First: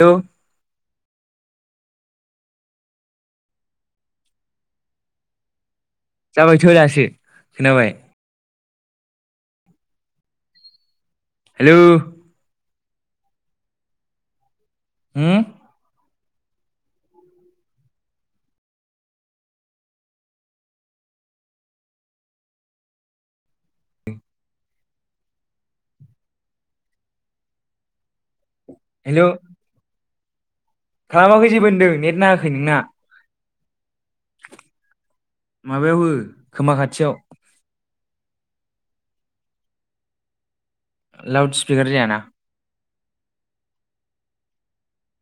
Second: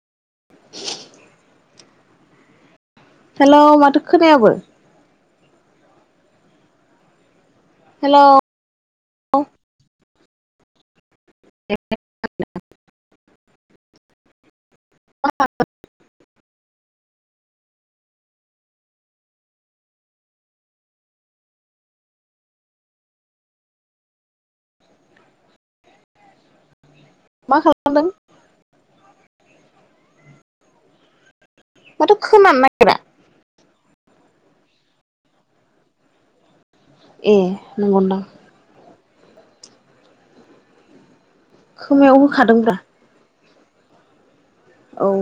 लौ हेल' माथो खोनायाबो? जाबाय थ दासो। खोनाबाय [unintelligible] हेलौ होम [inaudible] मा खालामदों? हेल' खालामाखै जेबो होनदों माथो नेट नांङाखै खोनानो नोंना नागिरा माबायाव हो खोमा खाथियाव ए नंगौदां लाउड स्पिकार जायाना खोमायाव होखादोंब्रा। औ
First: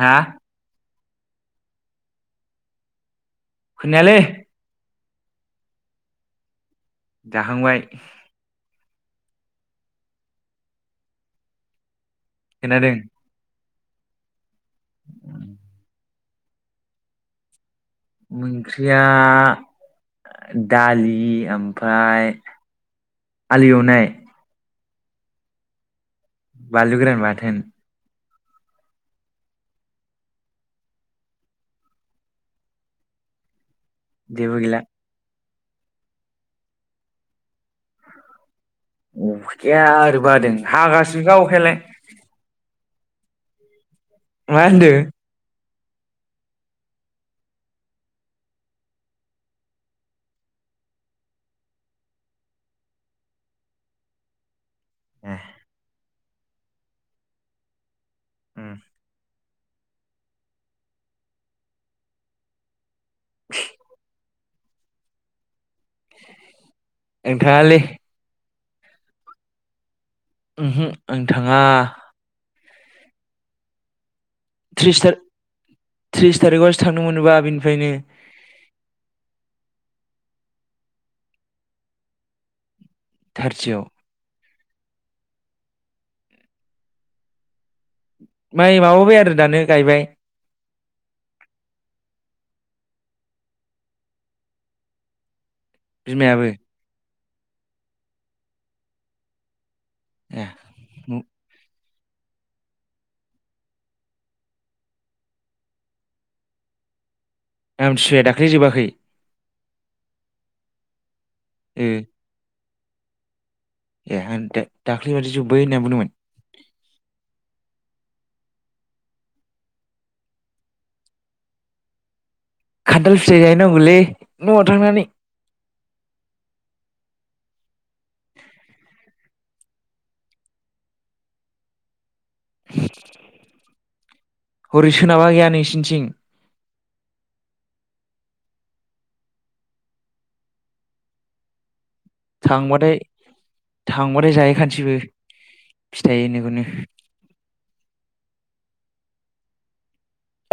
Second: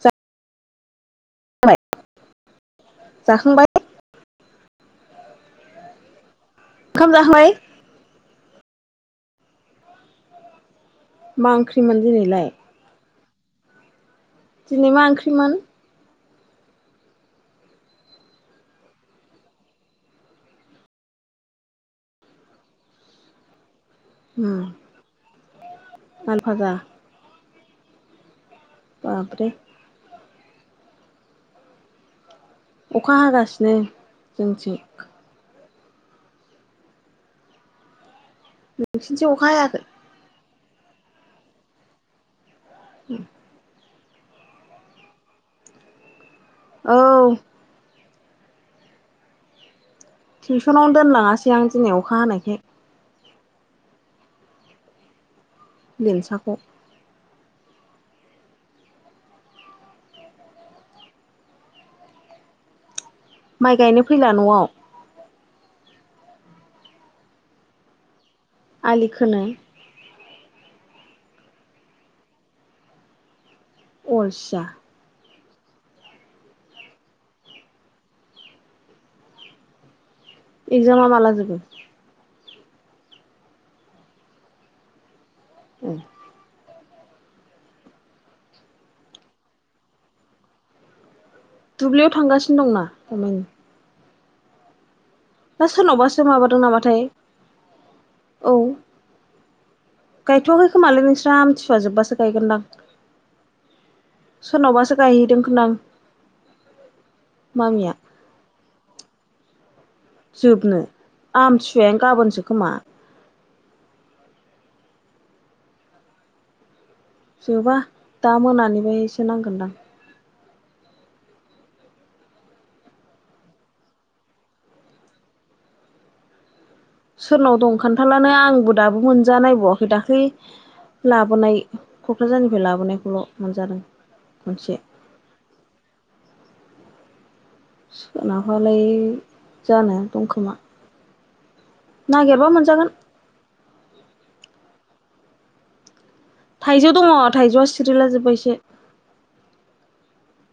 हा? जाबाय जाखांबाय खोनायालै जाखांबाय मा ओंख्रिमोन? दिनैलाय खोनादों दिनै मा ओंख्रिमोन? ओंख्रिया दालि ओमफ्राय आलु एवनाय। उम आलु फाजा बानलु गोरान बाथोन। बाबरे अखा हागासिनो जेबो जोंनिथिं गैला नोंसिनिथिं अखा हायाखै अखाया ओरैबो हादों। हागासिनोखा अखायालाय। उम मा होनदो? औ टिउसनावनो दोनलांङासै आं दिनै अखा हानायखाय। ए लेमसाखौ। उम माइ गायनो फैला न'आव आं थांङालै आलि खोनो उमहो आं थांङा अलसिया त्रिस थारिखआवसो थांनो मोनोबा बिनिफ्रायनो एक्जामा माला जोबगोन? थारतियाव उम माइ माबाबाय आरो दानो गायबाय । दुब्लियाव थांगासिनो दंना थामायनि दा सोरनावबासो बिमायाबो माबादों नामाथाय? औ ए गायथ'वाखै खोमालै नोंस्रा आमथिसुवा जोबबासो। गोनद सोरनावबासो गायहैदों खोनादों। आमथिसुवाया दाख्लि जोबाखै? [inaudible] जोबनो ओ आमथिसुवायानो गाबोनसो खोमा। ए आं दज दाख्लै बादि जोब्बाय होनना बुङोमोन। जोबा दा मोनानिफायसो नांगोनदां। खान्थाल फिथाइ जायहैनांगौलै न'आव थांनानै। सोरनाव दं खान्थालानो आंबो दाबो मोनजानायबावाखै दाख्लै लाबोनाय। क'क्राझारनिफ्राय लाबोनायखौल' मोनजादों मोनसे। हरै सोनाबा गैया नोंसिनिथिं सोनाबालाय जानो दंखोमा। नागिरबा मोनजागोन। थांबाथाय थांबाथाय जाहैखानोसैबो फिथाइनोखौनो थाइजौ दङ थाइजौआ सिरिलाजोबबायसो।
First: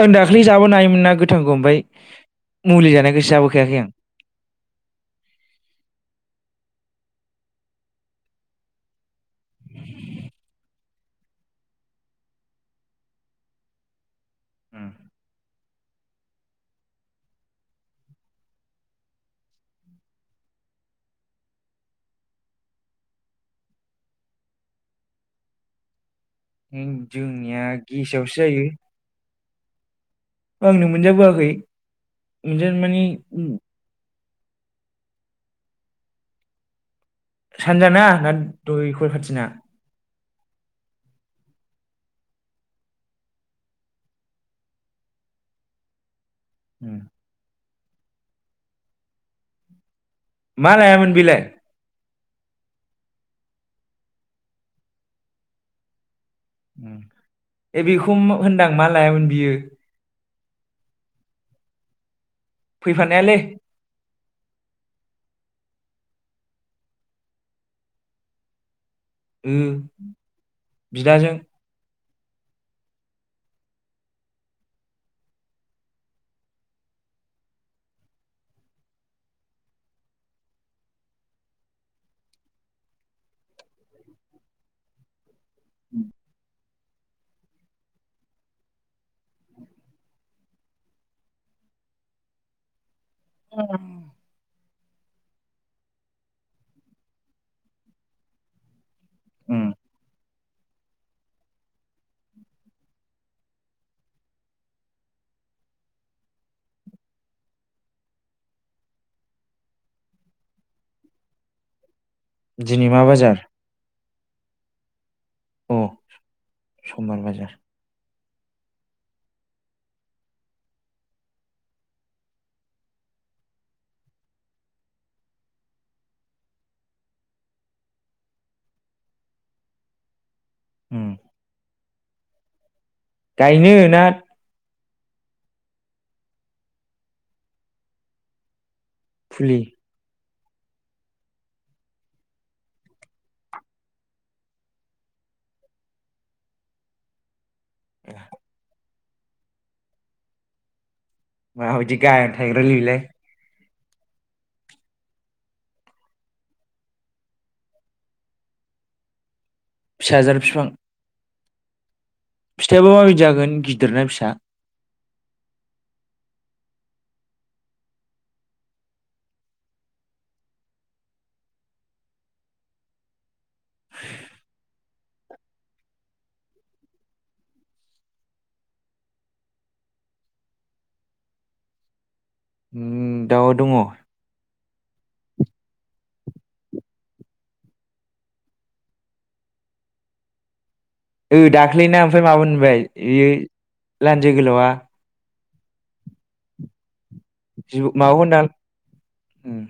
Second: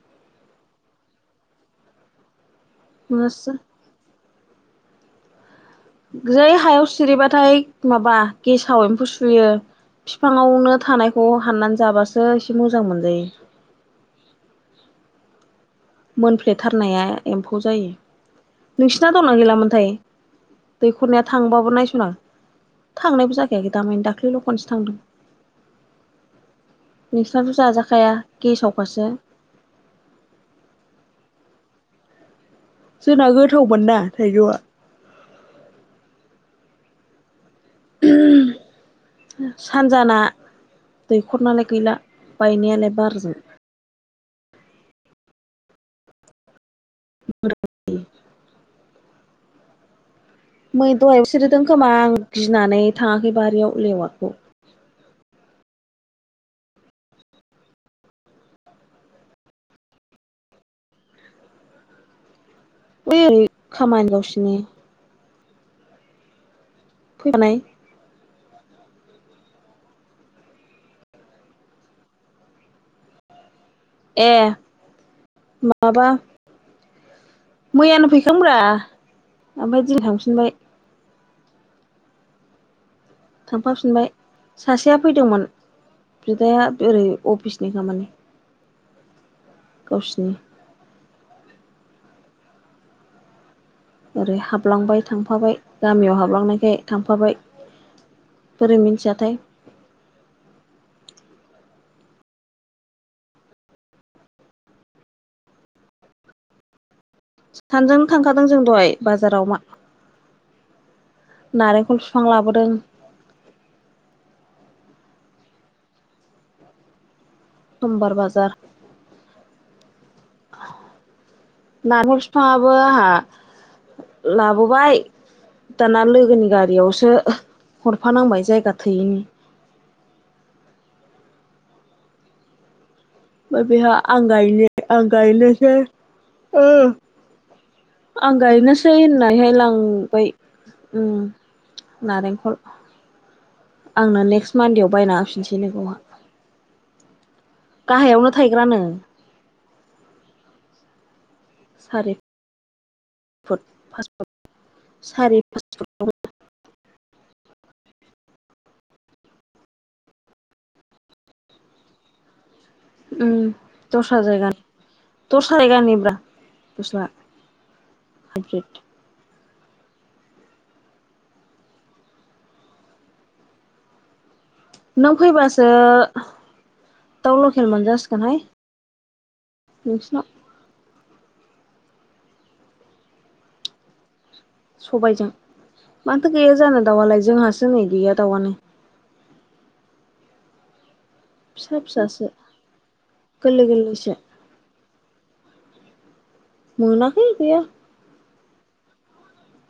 आं दाखालि जाबोनो हायोमोन ना गोथांखौ‌। ओमफ्राय मुलि जानाय गोसो मोनासै जों जाबोखायाखै आं जै हायाव सिरिबाथाय माबा गेसाव एम्फौ सुयो बिफाङावनो थानायखौ हाननानै जाबासो एसे मोजां मोनजायो मोनफ्लेथारनाया एम्फौ जायो नोंसिना दंना गैलामोनथाय दैख'रनिया थांबाबो नायस'ना थांनायबो जाखायाखै दामानि दाख्लैल' खनसो थांदों। आं नोसिनाथ' जोंनिया जाजाखाया गेसावसो जायो गेसावबासो। आंनो मोनजाबोआखै। मोनजानो मानि जोंना गोथावमोन ना थाइजौवा सानजाना ना दय कल खाथिना? दैखरनालाय गैला बायनायालाय बारजो [inaudible] [unintelligible] मा मै लायामोन दहायबो बेलाय सेरिदों खोमा आं गिनानै थाङाखै बारियाव लेवारखौ उम ए बेखौ मा होनदां मा लायामोन बियो? फैफानायालै ने फैफानाय उम बिदाजों ए माबा मैयानो फैखांब्रा ओमफाय दिनि थांफिनबाय। थांफाफिनबाय सासेया फैदोंमोन बिदाया ओरै अफिसनि खामानि गावसिनि अ ओरै हाबलांबाय थांफाबाय गामियाव हाबलांनायखाय थांफाबाय बोरै मिन्थिया थाय उम। सानैजों थांखादों जों दहाय बाजाराव मा नारेंखल बिफां लाबोदों दिनै मा बाजार? अ समबार बाजार समबार बाजार नारखल फिफांआबो आंहा लाबोबाय दाना लोगोनि गारियावसो हरफानांबाय जायगा थोयैनि उम ओमफाय गायनो बेहा ना आं गायनो आं गायनोसै ओ आं गायनोस सै होननानैहाय फुलि लांबाय। उम नारेंखल आंनो नेक्स्ट मान्डेआव बायना होफिनसै नो गावहा गाहायावनो थायग्रानो। मा बायदि सारि गाहायावनो थायग्रालै बिलाय? फुट सारि, पासपुत फिसाजार फिफां फिथायाबो माबायदि उम जागोन गिदिर ना फिसा। दस्रा जायगानि ब्रा दस्रा हाइब्रिद। [inaudible] नों फैबासो दाउ लकेल मोनजासिगोनहाय नोंसिनाव। उम दाउ दङ। सबायजों, मानोथो गैया जानो दाउआलाय जोंहासो नै गैया दाउआनो। ओ फिसा दाख्लैना ओमफ्राय फिसासो मामोन होनबाय बेयो गोरलै गोरलैसो लान्जाय गोलावआ? मोना। जिबौ, माबाखौ होनदां। उम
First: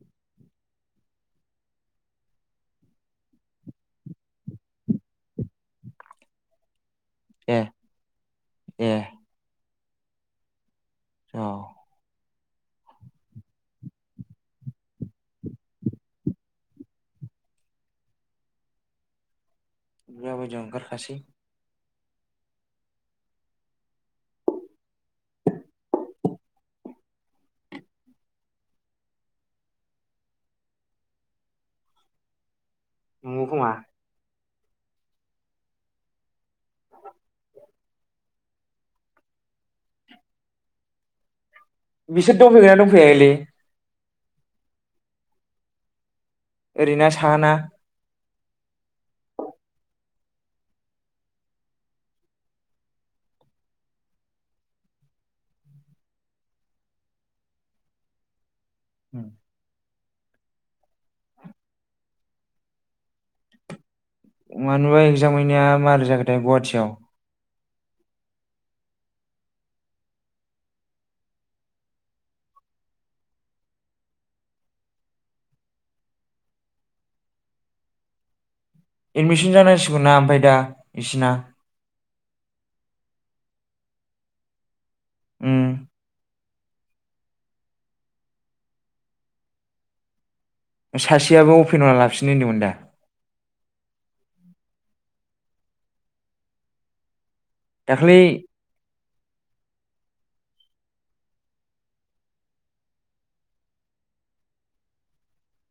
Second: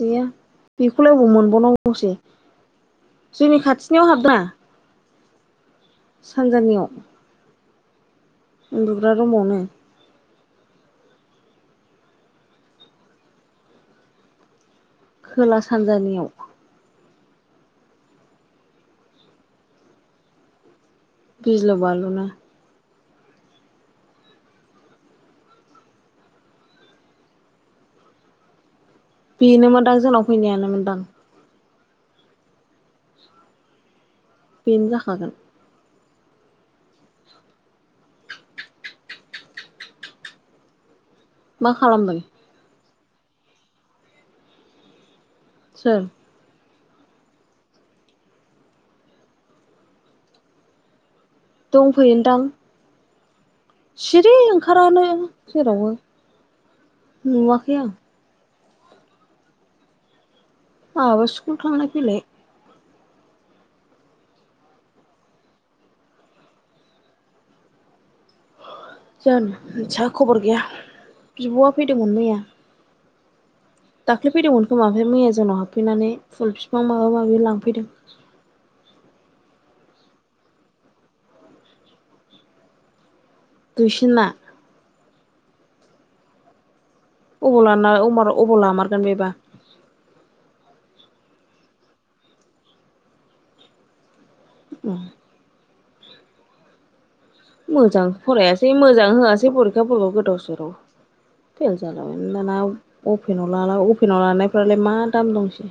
गैया, बेखौलाय ओबाव मोनबावनांगौसै जोंनि खाथिनियाव हाबा? सानजानियाव। ए ए उन्दुग्रा रुमावनो औ। खोला सानजानियाव। [unintelligible] गिलु-बालु। [unintelligible] बेनो मोनदां जोंनाव फैनायानो मोनदां। नोंगौ खोमा। बेनो जाखागोन। [inaudible] मा खालामदों बिसोर दंफैयोना दं [unintelligible] सोर? ओरैना साहाना। दंफैयोनदां सिरि ओंखारालायै जेरावबो नुवाखै आं। उम। आंहाबो स्कुल थांलाय-फैलाय मानिबा एगजाम हैनाया मारै जाखोथाय गुवाहाटियाव? जानो मिथिया खबर गैया बिब'आ फैदोंमोन मैया। दाख्लै फैदोंमोन खोमा ओमफ्राय मैया जोंनाव हाबफैनानै फुल फिफां माबा-माबि लांफैदों। एडमिसन जानांसिगौना ओमफ्राय दा बिसिना। दुइसिनना। उम। अबाव लानो अबाव लामारगोन बेबा? सासेयाबो अपेनाव लाफिननो होनदोंमोन दा। ए। मोजां दाख्लै फरायासै मोजां होआसै फरिखाफोरखौ गोदाव- सोराव। फेल जालाबायनानै दाना अपेनाव लाना अपेनाव लानायफ्रालाय मा दाम दंसै।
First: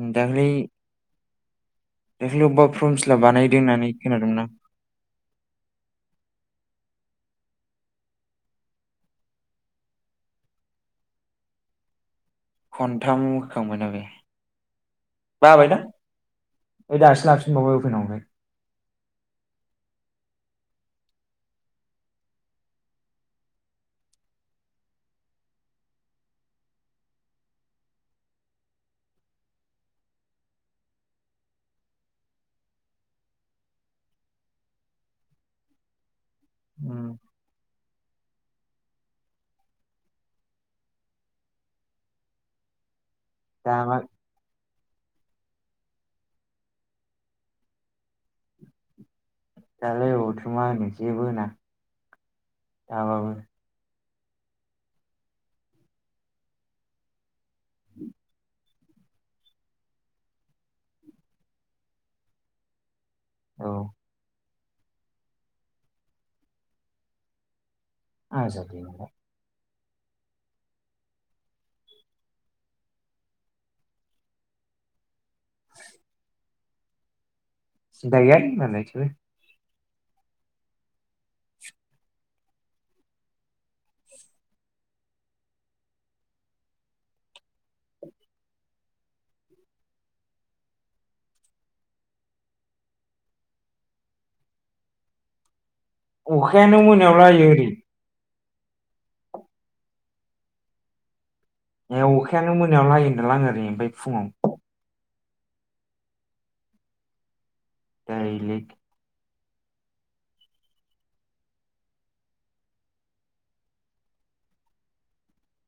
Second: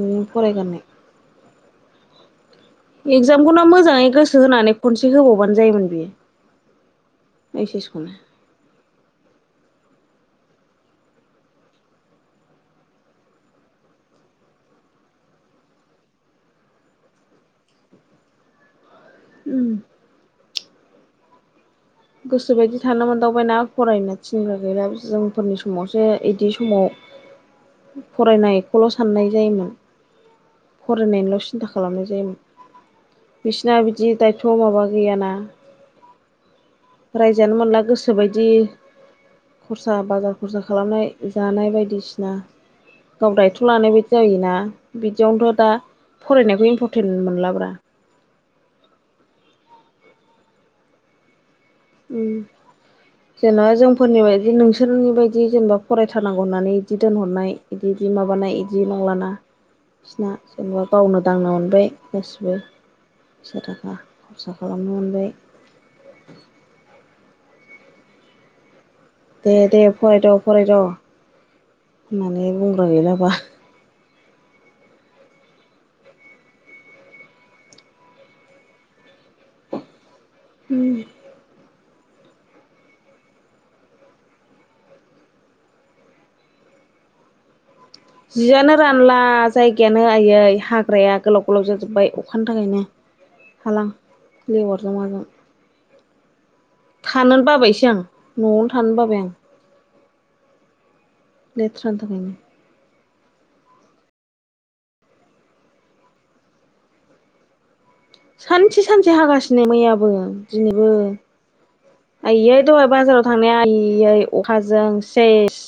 ओम दाख्लै फराय गारनाय। दाख्लै अबा एगजामखौनो मोजाङै गोसो होनानै खनसे होबावबानो जायोमोन बियो। ओइस एस खौनो खनथाम होखांबाय ना बे बाबायदां ओइ दासो लाफिनबावबाय अपेनावनो उम। गोसोबायदि थानो मोनदावबायना फरायनो थिनग्रा गैला जोंफोरनि समावसो इदि समाव फरायनायखौल' साननाय जायोमोन फरायनायनिल' सिन्था खालामनाय जायोमोन बिसिना बिदि दायथ' माबा गैयाना‌। उम रायजानो मोनला गोसो बायदि खरसा बाजार खरसा खालामनाय जानाय बायदिसिना। गाव दायथ' लानाय दाबा बायदि जायोना। बिदियावनोथ' दा फरायनायखौ इम्परटेन्ट मोनलाब्रा। दालाय अबावथो मा होनो जेबो होना। उम दाबाबो जेनबा जों फोरनि बायदि नोंसोरनि बायदि जेनेबा फरायथारनांगौ होननानै बिदि दोनहरनाय इदि दि माबानाय इ दि नंलाना बिसिना जेनेबा गावनो दांनो मोनबाय गासिबो। से औ थाखा। सा खालामनो मोनबाय। आजादि मोनबाय। दे दे फरायद' फरायद' होननानै बुंग्रा गैला बा। सिनता गैयालै मालाय बिसोरो। उम। जियानो रानला जायगायानो आयै हाग्राया गोलाव गोलाव जाजोबबाय अखानि थाखायनो हालां लेवारजों माजों। अखायानो मोनायावल' थानोनो हायो ओरै। बाबायसो आं न'आवनो थानो बाबाय आं। लेथ्रानि ए थाखायनो अखायानो मोनायावल' हायो। [unintelligible] ओरैनिफाय फुंआव। दैलिग सानसे सानसे हागासि नै मैयाबो दिनैबो आइयै दहाय बाजाराव थांनाया आइयै अखाजों सेस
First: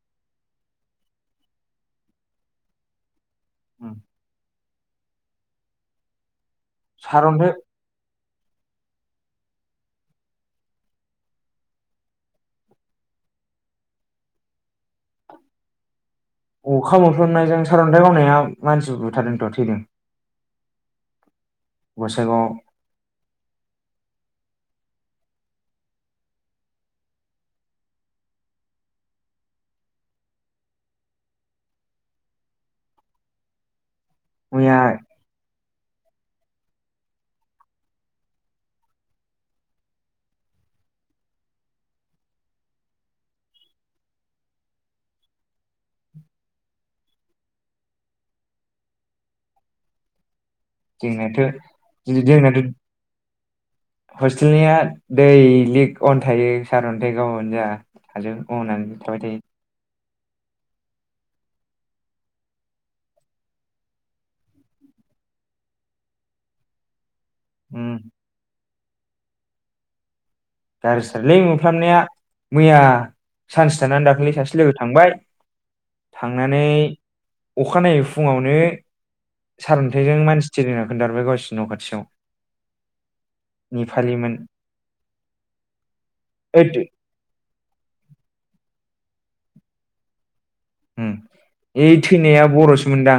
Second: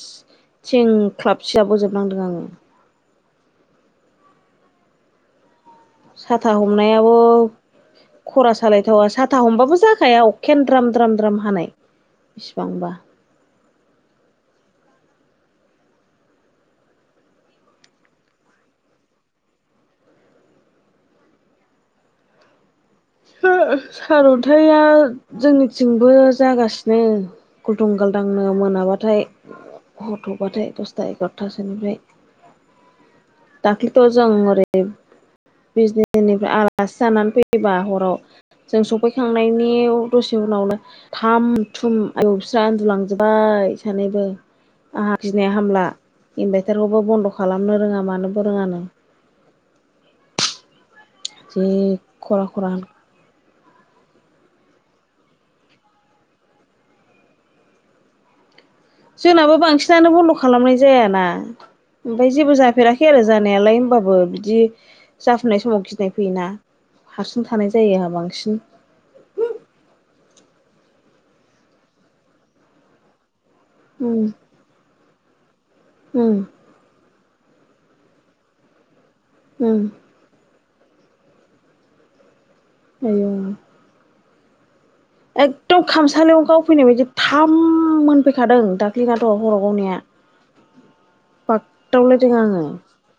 थिंख्लाब सिजाबोजोबनांदों आङो । उम। सात था हमनायाबो सारन्थाइ खरा सालायथावा साथा हमबाबो जाखाया अखायानो द्राम द्राम द्राम हानाय बिसिबांबा। अखा मोफ्लामनायजों सारन्थाइ गावनायाव मानसि बुथारदोंथ' थैदों। गसाइगावाव। [unintelligible] सारअन्थाया जोंनिथिंबो जागासिनो गलदुं गालदांनो मोनाबाथाय हरथौबाथाय दसथा एगार'थासोनिफ्राय। दाक्लि त' जों ओरै मैया बिजनिनिफ्राय आलासि जानानै फैबा हराव जों सफैखांनायनि दसे उनावनो थाम थुम आयौ फिसा उन्दुलांजोब्बाय सानैबो आंहा गिनाया हामला इनभायटारखौबो बन्द खालामनो रोङा मानोबो फोरोङानो। [unintelligible] खरा हस्टेलनिया दै लिक अन थायो सारअन्थाइ गावानो जा थाजों। अ होननानै थाबाय थायो। फिसायानो बन्द खालामनाय जायाना हारसिं थानाय उम जायो आहा बांसिन। गारजि थारलै मोफ्लामनाया मैया। सानसि थानानै उम दाख्लै सासे लोगो थांबाय। उम थांनानै। अखानायै फुङावनो। उम सारन्थाइजों मानसि। सिरिनाया खोन्थाहरबाय गावसिनि न खाथियाव। आयौ नेफालिमोन। एकदम खामसालियाव ओइद गावफैनाय बायदि थाम मोनफैखादों दाग। [unintelligible] थ' हराव गावनाया। उम ओइ बागदावलायदों थैनाया आङो। बर'सोमोनदां।